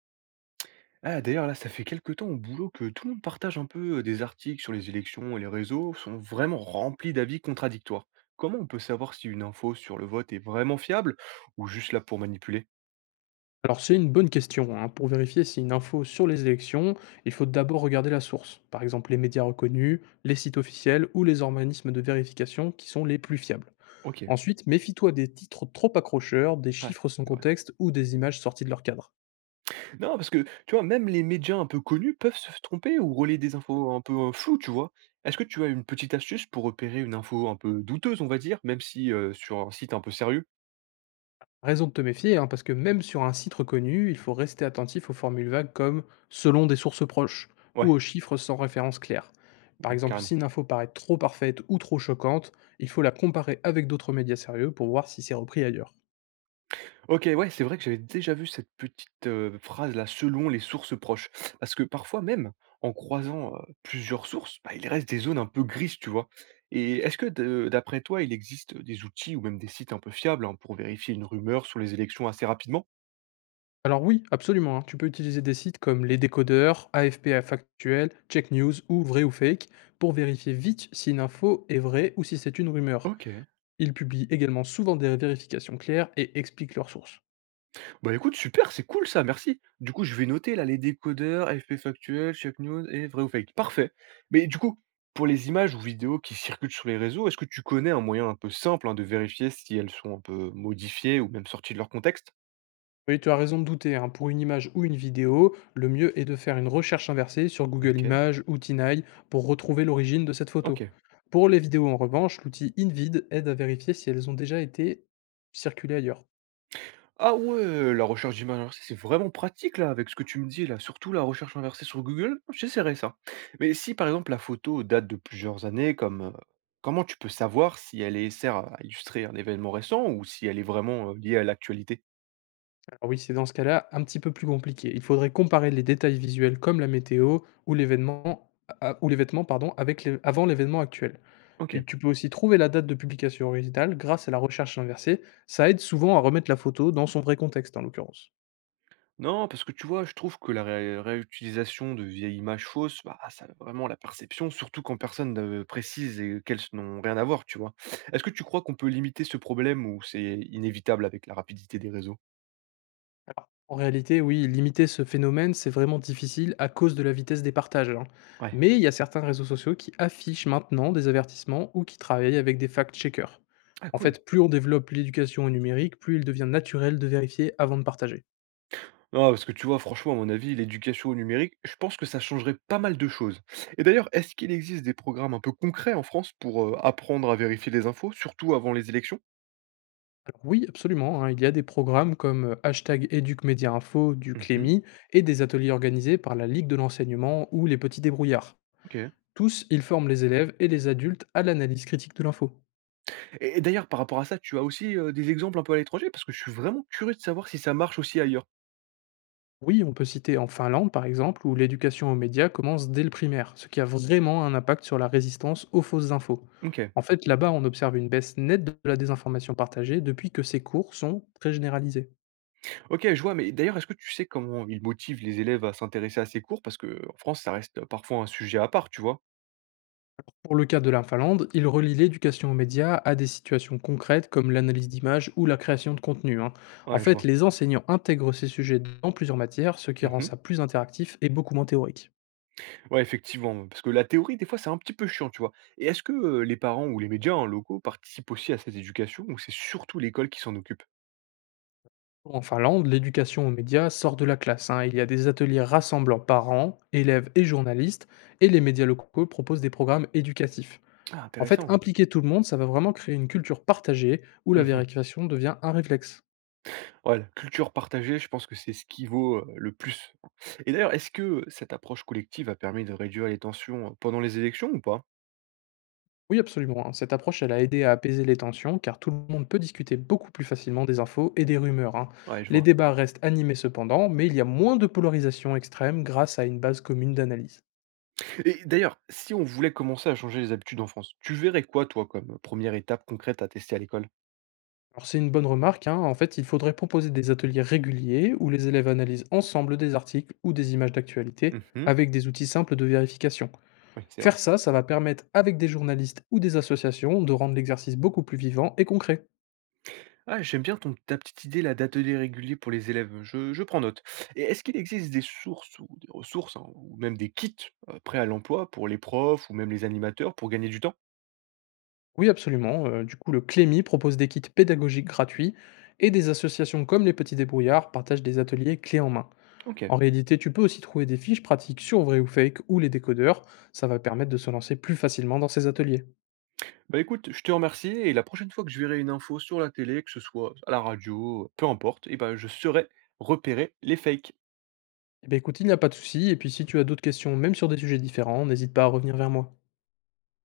Ah, d'ailleurs, là, ça fait quelque temps au boulot que tout le monde partage un peu des articles sur les élections et les réseaux sont vraiment remplis d'avis contradictoires. Comment on peut savoir si une info sur le vote est vraiment fiable ou juste là pour manipuler? Alors c'est une bonne question, hein. Pour vérifier si une info sur les élections, il faut d'abord regarder la source. Par exemple les médias reconnus, les sites officiels ou les organismes de vérification qui sont les plus fiables. Ok, Ensuite, méfie-toi des titres trop accrocheurs, des ouais, chiffres sans c'est vrai. contexte ou des images sorties de leur cadre. Non, parce que, tu vois, même les médias un peu connus peuvent se tromper ou relayer des infos un peu floues, tu vois. Est-ce que tu as une petite astuce pour repérer une info un peu douteuse, on va dire, même si sur un site un peu sérieux? Raison de te méfier, hein, parce que même sur un site reconnu, il faut rester attentif aux formules vagues comme selon des sources proches ou aux Ouais, chiffres sans référence claire. Par mm, exemple, carrément. si une info paraît trop parfaite ou trop choquante, il faut la comparer avec d'autres médias sérieux pour voir si c'est repris ailleurs. OK, ouais, c'est vrai que j'avais déjà vu cette petite, phrase-là, selon les sources proches. Parce que parfois même, en croisant, plusieurs sources, bah, il reste des zones un peu grises, tu vois? Et est-ce que de d'après toi, il existe des outils ou même des sites un peu fiables, hein, pour vérifier une rumeur sur les élections assez rapidement? Alors oui, absolument, hein. Tu peux utiliser des sites comme Les Décodeurs, AFP à Factuel, Check News ou Vrai ou Fake pour vérifier vite si une info est vraie ou si c'est une rumeur. OK. Ils publient également souvent des vérifications claires et expliquent leurs sources. Bah, écoute, super, c'est cool ça, merci. Du coup, je vais noter là les décodeurs, effets factuel, check news et vrai ou fake. Parfait. Mais du coup, pour les images ou vidéos qui circulent sur les réseaux, est-ce que tu connais un moyen un peu simple hein, de vérifier si elles sont un peu modifiées ou même sorties de leur contexte? Oui, tu as raison de douter, hein. Pour une image ou une vidéo, le mieux est de faire une recherche inversée sur Google Ok. Images ou Tinaille pour retrouver l'origine de cette Ok. photo. Pour les vidéos en revanche, l'outil InVid aide à vérifier si elles ont déjà été circulées ailleurs. Ah ouais, la recherche d'images inversées, c'est vraiment pratique là, avec ce que tu me dis là, surtout la recherche inversée sur Google, j'essaierai ça. Mais si par exemple la photo date de plusieurs années, comme comment tu peux savoir si sert à illustrer un événement récent ou si elle est vraiment liée à l'actualité? Alors oui, c'est dans ce cas-là un petit peu plus compliqué. Il faudrait comparer les détails visuels comme la météo ou l'événement ou les vêtements pardon, avec avant l'événement actuel. Ok. Et tu peux aussi trouver la date de publication originale grâce à la recherche inversée. Ça aide souvent à remettre la photo dans son vrai contexte en l'occurrence. Non, parce que tu vois, je trouve que la réutilisation de vieilles images fausses, bah, ça a vraiment la perception, surtout quand personne ne précise et qu'elles n'ont rien à voir, tu vois. Est-ce que tu crois qu'on peut limiter ce problème ou c'est inévitable avec la rapidité des réseaux? En réalité, oui, limiter ce phénomène, c'est vraiment difficile à cause de la vitesse des partages, hein. Ouais. Mais il y a certains réseaux sociaux qui affichent maintenant des avertissements ou qui travaillent avec des fact-checkers. Ah En cool. fait, plus on développe l'éducation au numérique, plus il devient naturel de vérifier avant de partager. Non, parce que tu vois, franchement, à mon avis, l'éducation au numérique, je pense que ça changerait pas mal de choses. Et d'ailleurs, est-ce qu'il existe des programmes un peu concrets en France pour apprendre à vérifier les infos, surtout avant les élections? Alors oui, absolument, hein, il y a des programmes comme hashtag #EducMediaInfo du Mhm, Clémy et des ateliers organisés par la Ligue de l'enseignement ou les petits débrouillards. ok. Tous, ils forment les élèves et les adultes à l'analyse critique de l'info. Et d'ailleurs, par rapport à ça, tu as aussi des exemples un peu à l'étranger, parce que je suis vraiment curieux de savoir si ça marche aussi ailleurs. Oui, on peut citer en Finlande, par exemple, où l'éducation aux médias commence dès le primaire, ce qui a vraiment un impact sur la résistance aux fausses infos. Ok, En fait, là-bas, on observe une baisse nette de la désinformation partagée depuis que ces cours sont très généralisés. ok, je vois, mais d'ailleurs, est-ce que tu sais comment ils motivent les élèves à s'intéresser à ces cours? Parce que en France, ça reste parfois un sujet à part, tu vois. Pour le cas de la Finlande, il relie l'éducation aux médias à des situations concrètes comme l'analyse d'images ou la création de contenu, hein. En Ouais, je fait, vois. les enseignants intègrent ces sujets dans plusieurs matières, ce qui rend Mhm. ça plus interactif et beaucoup moins théorique. Ouais, effectivement, parce que la théorie, des fois, c'est un petit peu chiant, tu vois? Et est-ce que, les parents ou les médias, hein, locaux participent aussi à cette éducation ou c'est surtout l'école qui s'en occupe? En Finlande, l'éducation aux médias sort de la classe, hein. Il y a des ateliers rassemblant parents, élèves et journalistes, et les médias locaux proposent des programmes éducatifs. Ah En fait, intéressant. impliquer tout le monde, ça va vraiment créer une culture partagée où la Mmh. vérification devient un réflexe. Ouais, la culture partagée, je pense que c'est ce qui vaut, le plus. Et d'ailleurs, est-ce que, cette approche collective a permis de réduire les tensions, pendant les élections ou pas? Oui, absolument, hein. Cette approche, elle a aidé à apaiser les tensions, car tout le monde peut discuter beaucoup plus facilement des infos et des rumeurs, hein. Ouais, je Les vois. débats restent animés cependant, mais il y a moins de polarisation extrême grâce à une base commune d'analyse. Et d'ailleurs, si on voulait commencer à changer les habitudes en France, tu verrais quoi, toi, comme, première étape concrète à tester à l'école? Alors c'est une bonne remarque, hein. En fait, il faudrait proposer des ateliers réguliers où les élèves analysent ensemble des articles ou des images d'actualité Mmh. avec des outils simples de vérification. Oui, c'est vrai. Faire ça, ça va permettre, avec des journalistes ou des associations, de rendre l'exercice beaucoup plus vivant et concret. Ah, j'aime bien ton, ta petite idée là d'atelier régulier pour les élèves, je prends note. Et est-ce qu'il existe des sources ou des ressources, hein, ou même des kits prêts à l'emploi pour les profs ou même les animateurs pour gagner du temps? Oui, absolument. Du coup, le CLEMI propose des kits pédagogiques gratuits et des associations comme les Petits Débrouillards partagent des ateliers clés en main. Ok. En réalité, tu peux aussi trouver des fiches pratiques sur vrai ou fake ou les décodeurs. Ça va permettre de se lancer plus facilement dans ces ateliers. Bah écoute, je te remercie et la prochaine fois que je verrai une info sur la télé, que ce soit à la radio, peu importe, et ben je saurai repérer les fakes. Eh ben écoute, il n'y a pas de souci. Et puis si tu as d'autres questions, même sur des sujets différents, n'hésite pas à revenir vers moi.